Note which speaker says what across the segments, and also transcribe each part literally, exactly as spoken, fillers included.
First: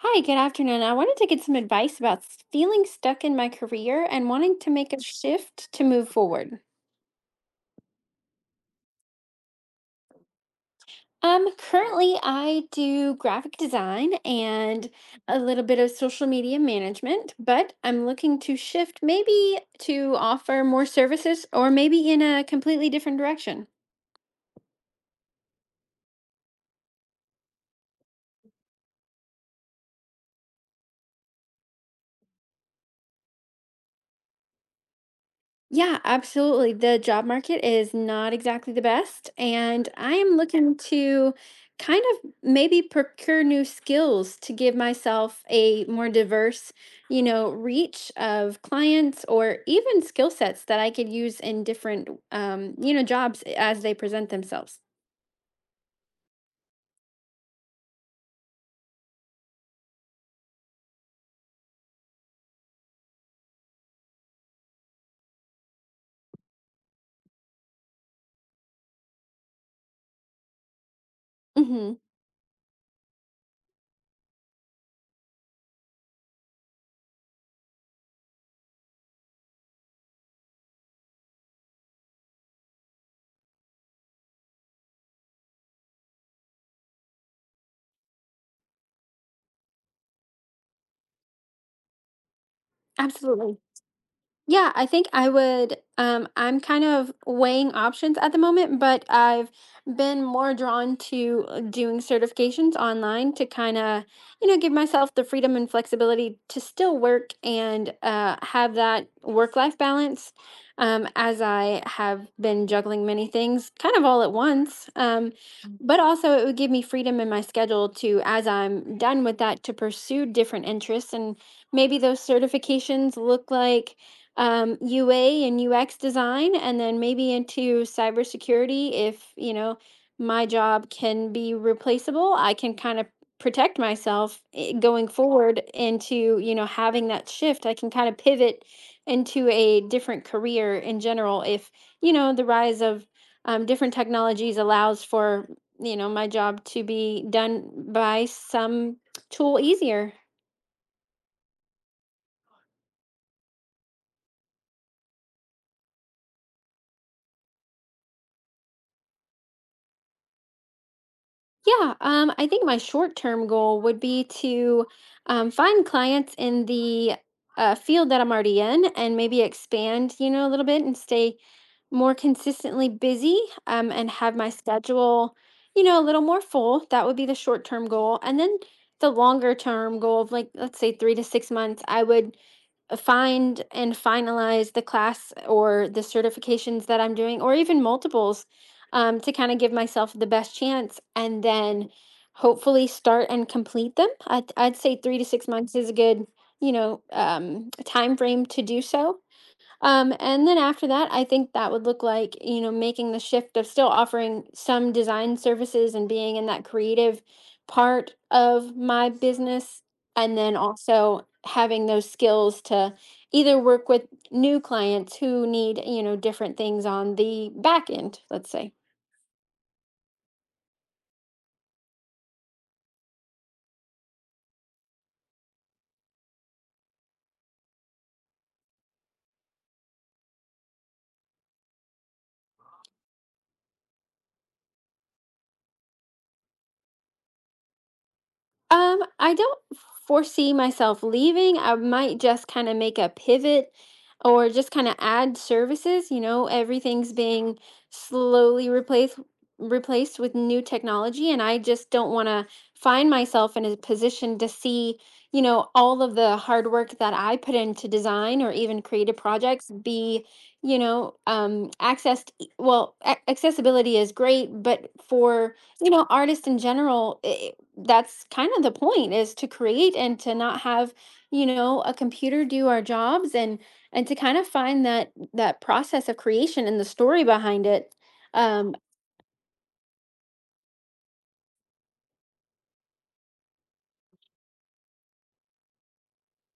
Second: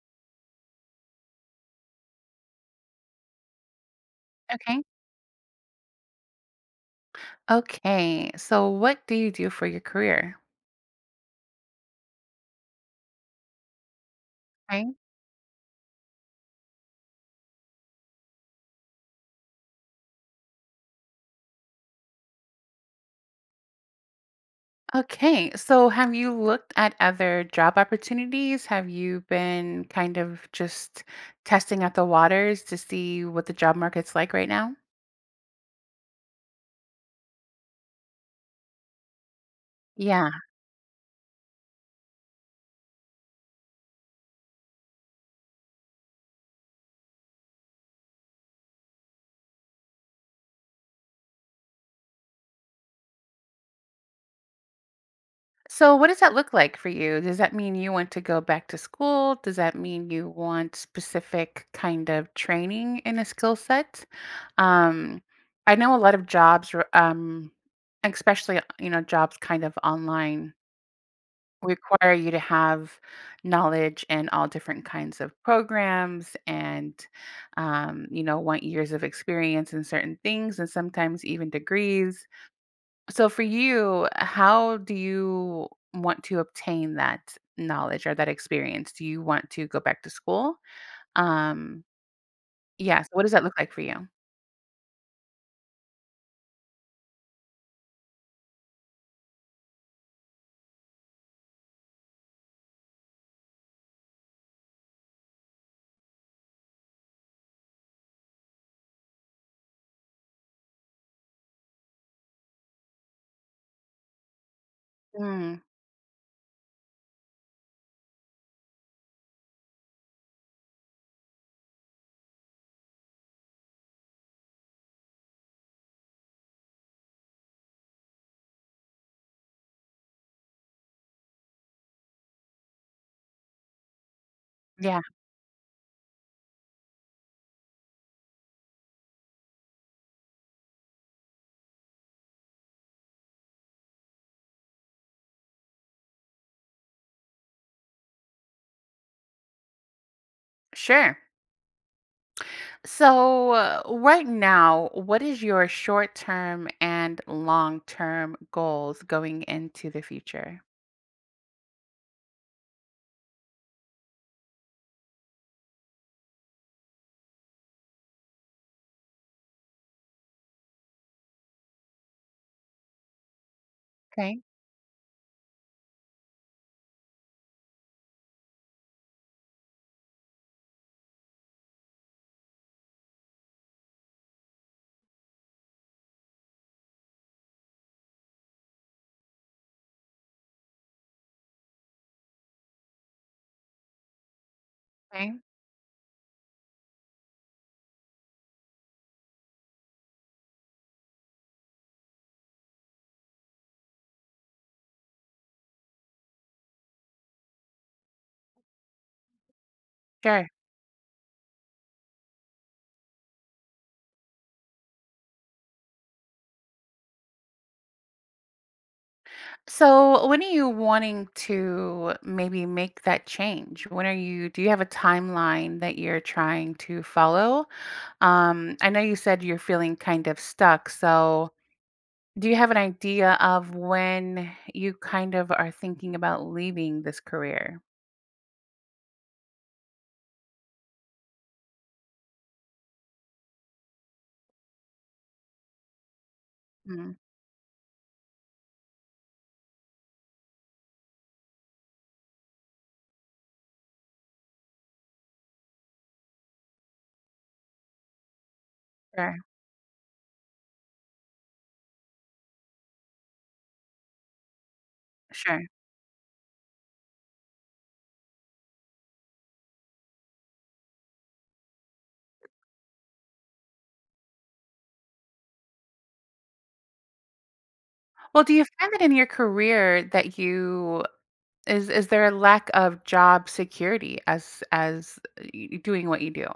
Speaker 1: Hi, good afternoon. I wanted to get some advice about s- feeling stuck in my career and wanting to
Speaker 2: Okay.
Speaker 1: make a shift to move forward.
Speaker 2: Okay. So what do you do for your career?
Speaker 1: Um, currently I do graphic design and
Speaker 2: Right.
Speaker 1: a little bit of social media management, but I'm looking to shift maybe to offer more services or maybe in a completely different direction.
Speaker 2: Okay. So have you looked at other job opportunities? Have you been kind of just testing out the waters to see what the job market's like right now?
Speaker 1: Yeah, absolutely. The job market is not exactly the best, and I
Speaker 2: Yeah.
Speaker 1: am looking to kind of maybe procure new skills to give myself a more diverse, you know, reach of clients or even skill sets that I could use in different, um, you know, jobs as they present themselves.
Speaker 2: So what does that look like for you? Does that mean you want to go back to school? Does that mean you want specific kind of training in a skill set? Um, I know a lot of jobs, r- um, especially, you know, jobs kind of online
Speaker 1: Hmm.
Speaker 2: require you to have knowledge in all different kinds of programs and, um, you know, want years of experience in certain things and sometimes even degrees. So, for you, how do you want to obtain that knowledge or that experience? Do you want to go back to school? Um, yeah, so what does that look
Speaker 1: Absolutely.
Speaker 2: like for you?
Speaker 1: Yeah, I think I would. Um, I'm kind of weighing options at the moment, but I've been more drawn to uh, doing certifications online to kind of, you know, give myself the freedom and flexibility to still work and uh, have that work-life balance, um, as I have been juggling many things kind of all at once. Um,
Speaker 2: Mm,
Speaker 1: but also, it would give me freedom in my schedule to, as I'm done with that, to pursue different interests and maybe those certifications look like um, U A and U X design, and then maybe into cybersecurity if, you know, my job can be replaceable. I can kind of protect myself eh,
Speaker 2: yeah,
Speaker 1: going forward into, you know, having that shift. I can kind of pivot into a different career in general if, you know, the rise of um, different technologies allows for, you know, my job to be done by some tool easier.
Speaker 2: sure. So, uh, right now, what is your short term and long term goals going into the future?
Speaker 1: Yeah, um, I think my short-term goal would be to um, find clients in the uh, field that I'm already in and maybe expand, you know, a little bit and stay more consistently busy um, and have
Speaker 2: Okay.
Speaker 1: my schedule, you know, a little more full. That would be the short-term goal. And then the longer-term goal of like, let's say three to six months, I would uh, find and finalize the class or the certifications that I'm doing, or even multiples um, to kind of give myself the best chance and then hopefully start and complete them. I'd, I'd say three to
Speaker 2: Okay.
Speaker 1: six months is a good, you know, um, time frame to do so. Um, and then after that, I think that would look like, you know, making the shift of still offering some design services and being in that creative part of my business. And
Speaker 2: Sure.
Speaker 1: then also having those skills to either work with new clients who need, you know, different things on the back end, let's say.
Speaker 2: So, when are you wanting to maybe make that change? When are you, do you have a timeline that you're trying to follow? Um, I know you said you're feeling kind of stuck. So, do you have an idea of when you kind of are thinking about leaving this career?
Speaker 1: Um, I don't foresee myself leaving. I might just kind of make a pivot or just kind of add services. You know, everything's
Speaker 2: Mm,
Speaker 1: being slowly replaced replaced with new technology and I just don't want to find myself in a position to see, you know, all of the hard work that I put into design or even creative
Speaker 2: sure.
Speaker 1: projects be, you know, um accessed e- well, a- accessibility is great, but for
Speaker 2: Sure.
Speaker 1: you know artists in general that's kind of the point is to create and to not have you know a computer do our jobs and and to kind of find that that process of creation and the story behind it
Speaker 2: Well, do you
Speaker 1: um
Speaker 2: find that in your career that you is is there a lack of job security as as uh, y- doing what you do?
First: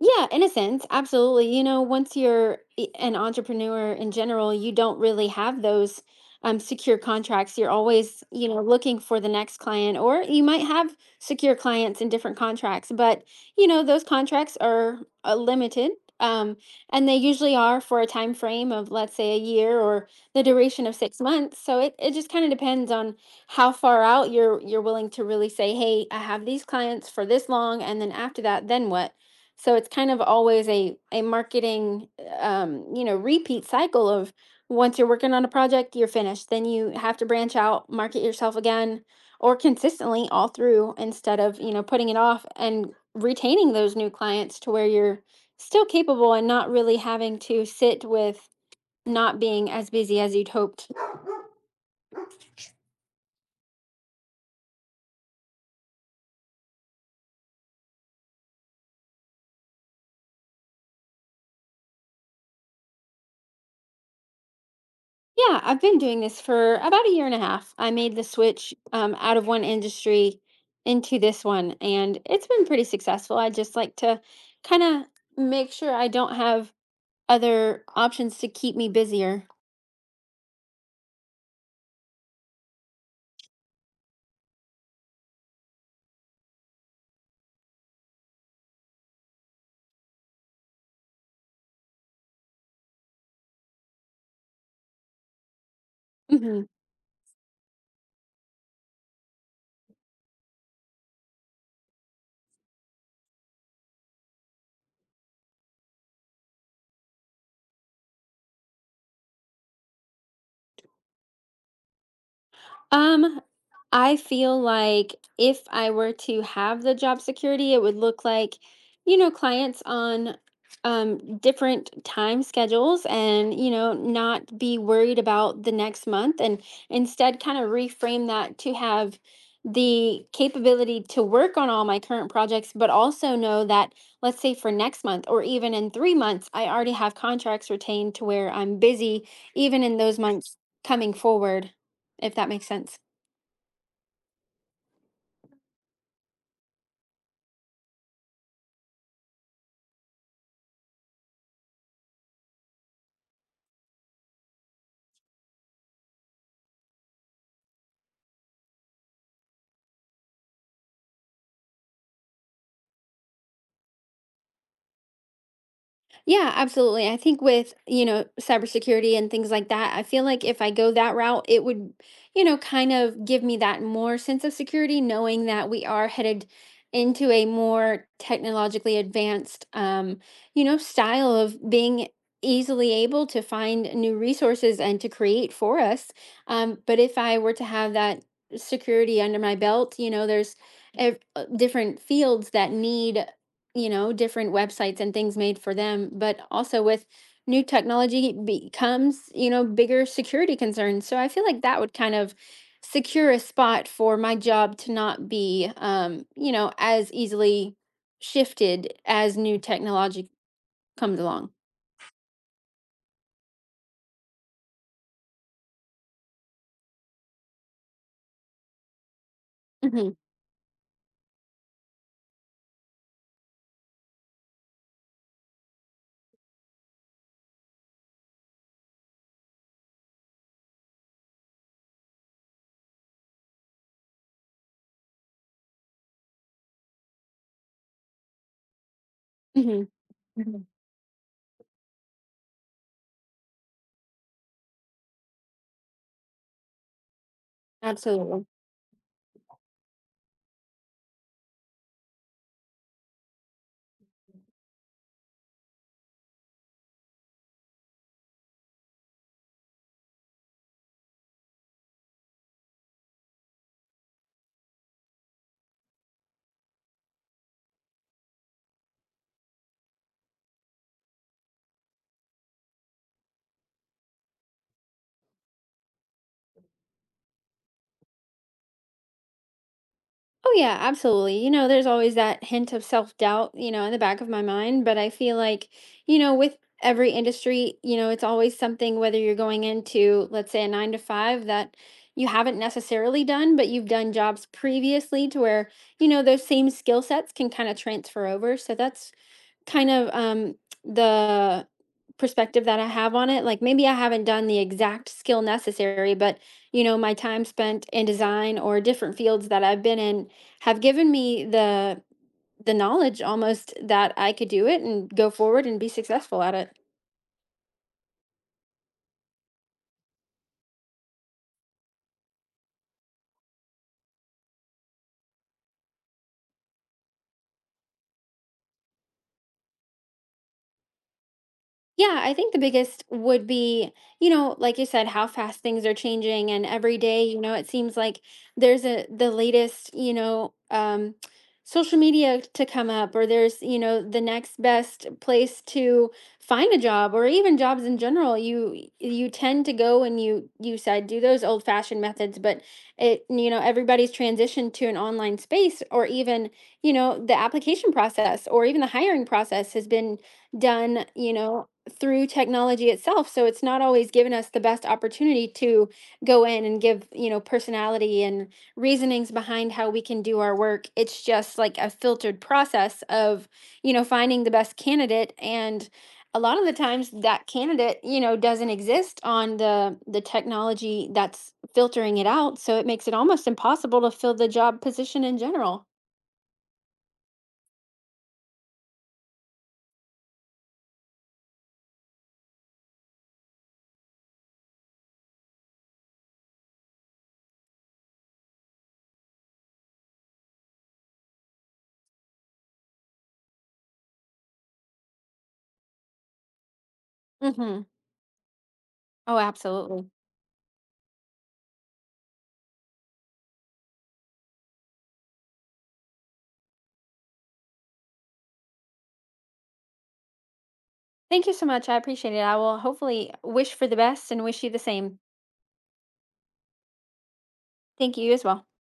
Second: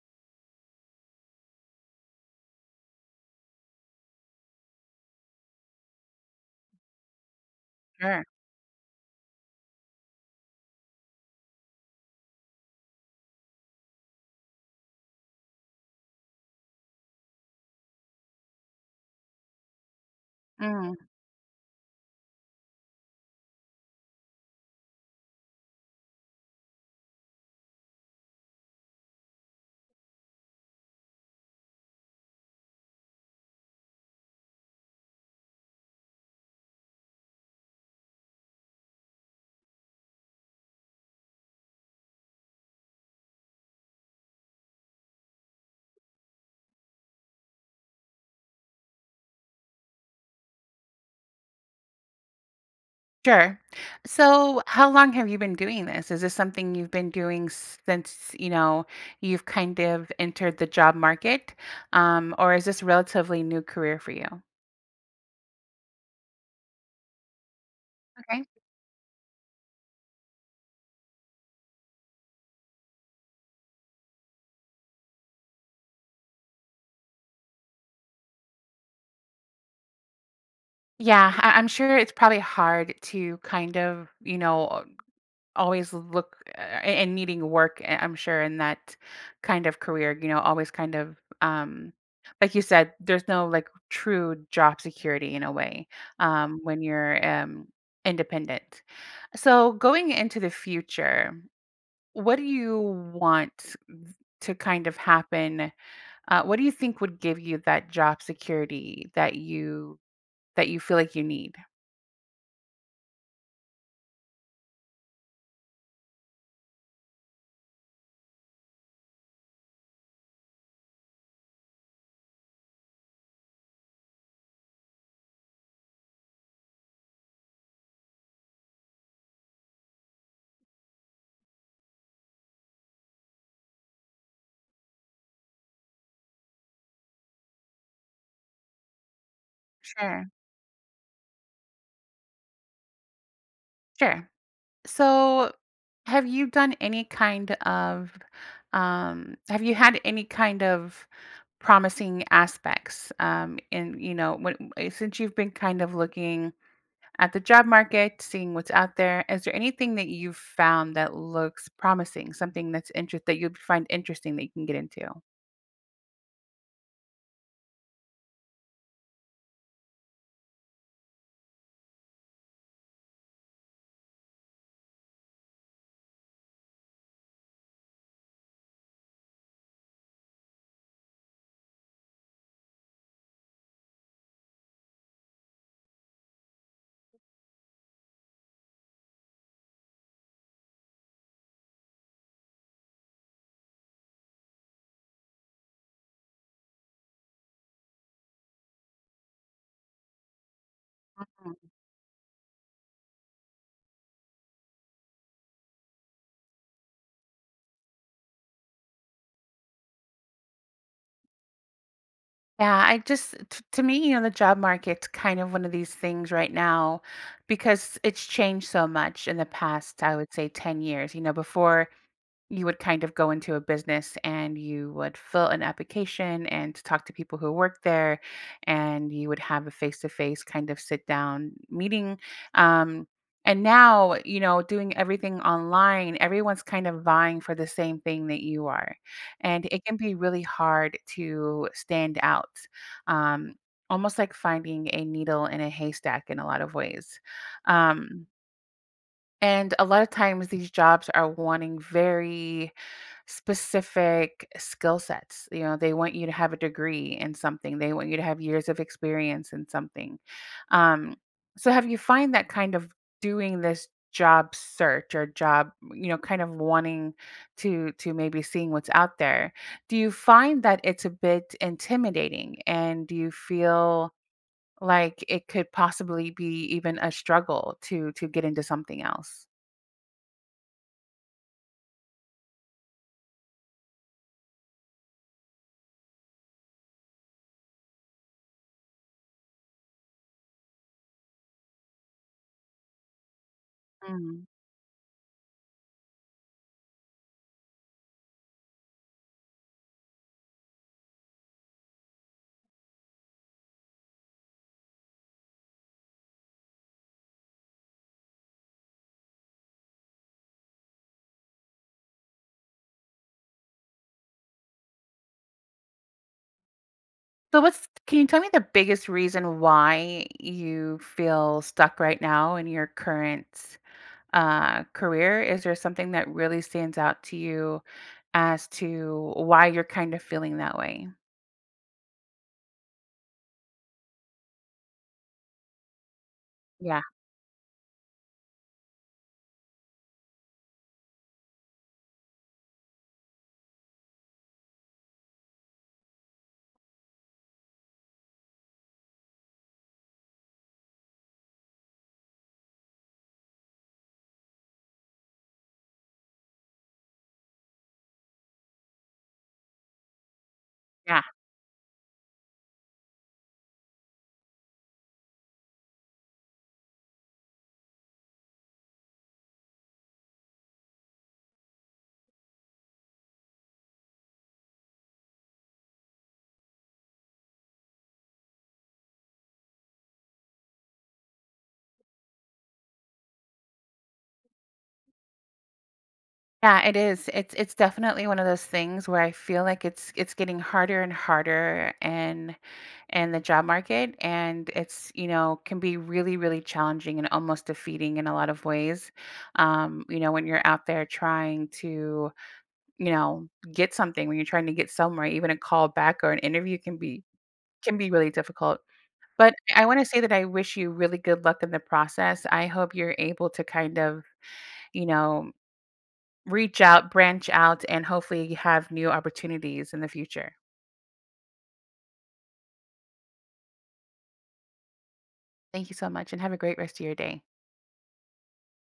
Speaker 1: Yeah, in a sense, absolutely. You know, once you're i- an entrepreneur in general, you don't really have those um, secure contracts. You're
Speaker 2: Sure.
Speaker 1: always, you know, looking for the next client, or you might have secure clients and different contracts, but, you know, those contracts are uh, limited. Um, and they usually are for a time frame of, let's say, a year or the duration
Speaker 2: Mm,
Speaker 1: of six months. So it, it just kind of depends on how far out you're you're willing to really say, hey, I have these clients for this long, and then after that, then what? So it's kind of always a a marketing um, you know, repeat cycle of once you're working on a project, you're finished. Then you have to branch out, market yourself again or consistently all through instead of, you know, putting it off and retaining those new clients to where you're still capable and not really having to sit with not being as busy as you'd hoped.
Speaker 2: sure. So, how long have you been doing this? Is this something you've been doing since, you know, you've kind of entered the job market? Um, or is this relatively new career for you?
Speaker 1: Yeah, I've been doing this for about a year and a half. I made the
Speaker 2: Okay.
Speaker 1: switch um, out of one industry into this one, and it's been pretty successful. I just like to kind of make sure I don't have other options to keep me busier.
Speaker 2: Yeah, I- I'm sure it's probably hard to kind of, you know, always look uh, a and needing work, I I'm sure in that kind of career, you know, always kind of, um, like you said, there's no, like, true job security in a way, um,
Speaker 1: Mhm.
Speaker 2: when you're, um, independent. So going into the future, what do you want to kind of happen? Uh, what do you think would give you that job security that you that you feel like you need?
Speaker 1: Um, I feel like if I were to have the job security, it would look like, you know, clients on um different time schedules and, you know, not be worried about the next month and instead kind of reframe that to have the capability to work on all my current projects, but also know that, let's say for next month or even in three months, I already have contracts retained to where I'm busy even in those
Speaker 2: Sure,
Speaker 1: months coming forward, if that makes sense.
Speaker 2: sure. So, have you done any kind of, um, have you had any kind of promising aspects, um, in, you know, when, eh, since you've been kind of looking at the job market, seeing what's out there, is there anything that you've found that looks promising, something that's interest that you find interesting that you can get into?
Speaker 1: Yeah, absolutely. I think with, you know, cybersecurity and things like that, I feel like if I go that route, it would, you know, kind of give me that more sense of security, knowing that we are headed into a more technologically advanced, um, you know, style of being easily able to find new resources and to create for us. Um, but if I were to have that security under my belt, you know, there's ev- uh, different fields that need you know, different websites and things made for them, but also with new technology becomes, you know, bigger security concerns. So I feel
Speaker 2: Mm.
Speaker 1: like that would kind of secure a spot for my job to not be, um, you know, as easily shifted as new technology comes along.
Speaker 2: Yeah, I just t- to me, you know, the job market's kind of one of these things right now because it's changed so much in the past,
Speaker 1: Hmm.
Speaker 2: I would say ten years. You know, before you would kind of go into a business and you would fill an application and talk to people who work there and you would have a face-to-face kind of sit down meeting, um, and now, you know, doing everything online, everyone's kind of vying for the same thing that you are, and
Speaker 1: Hmm.
Speaker 2: it can be really hard to stand out, um, almost like finding a needle in a haystack in a lot of ways. um,
Speaker 1: Absolutely.
Speaker 2: and a lot of times these jobs are wanting very specific skill sets. You know, they want you to have a degree in something. They want you to have years of experience in something. Um, so have you find that kind of doing this job search or job, you know, kind of wanting to to maybe seeing what's out there. Do you find that it's a bit intimidating and do you feel like it could possibly be even a struggle to to get into something else?
Speaker 1: Oh, yeah, absolutely. You know, there's always that hint of self doubt, you know, in the back of my mind. But I feel like, you know, with every industry, you know, it's always something, whether you're going into, let's say, a nine to five that you haven't necessarily done, but you've done
Speaker 2: Mm.
Speaker 1: jobs previously to where, you know, those same skill sets can kind of transfer over. So that's kind of um the perspective that I have on it. Like maybe I haven't done the exact skill necessary, but you know, my time spent in design or different fields that I've been in have given me the the knowledge almost that I could do it and go forward and be successful at it.
Speaker 2: So what's can you tell me the biggest reason why you feel stuck right now in your current uh, career? Is there something that really stands out to you as to why you're kind of feeling that way?
Speaker 1: Yeah, I think the biggest would be, you know, like you said, how fast things are changing and every
Speaker 2: Yeah.
Speaker 1: day, you know, it seems like there's a the latest, you know, um social media to come up or there's, you know, the next best place to find a job or even jobs in general. You you tend to go and you you said do those old-fashioned methods, but it, you know, everybody's transitioned to an online space or even, you know, the application process or even the hiring process has been done,
Speaker 2: Yeah.
Speaker 1: you know, through technology itself so it's not always given us the best opportunity to go in and give you know personality and reasonings behind how we can do our work it's just like a filtered process of you know finding the best candidate and a lot of the times that candidate you know doesn't exist on the the technology that's filtering it out so it makes it almost impossible to fill the job position in general.
Speaker 2: Yeah, it is. It's it's definitely one of those things where I feel like it's it's getting harder and harder, and and the job market, and it's, you know, can be really, really challenging and almost defeating in a lot of ways, um, you know, when you're out there trying to, you know, get something, when you're trying to get somewhere, even a call back or an interview can be,
Speaker 1: Hmm.
Speaker 2: can be really difficult.
Speaker 1: Oh,
Speaker 2: But I want to
Speaker 1: absolutely.
Speaker 2: say that I wish you really good luck in the process. I hope you're able to kind of, you know, reach out, branch out, and hopefully have new opportunities in the future.
Speaker 1: Thank you so much, I appreciate it. I will hopefully wish for the best and wish you the same.
Speaker 2: Thank you so much and have a great rest of your day.
Speaker 1: Thank you as well.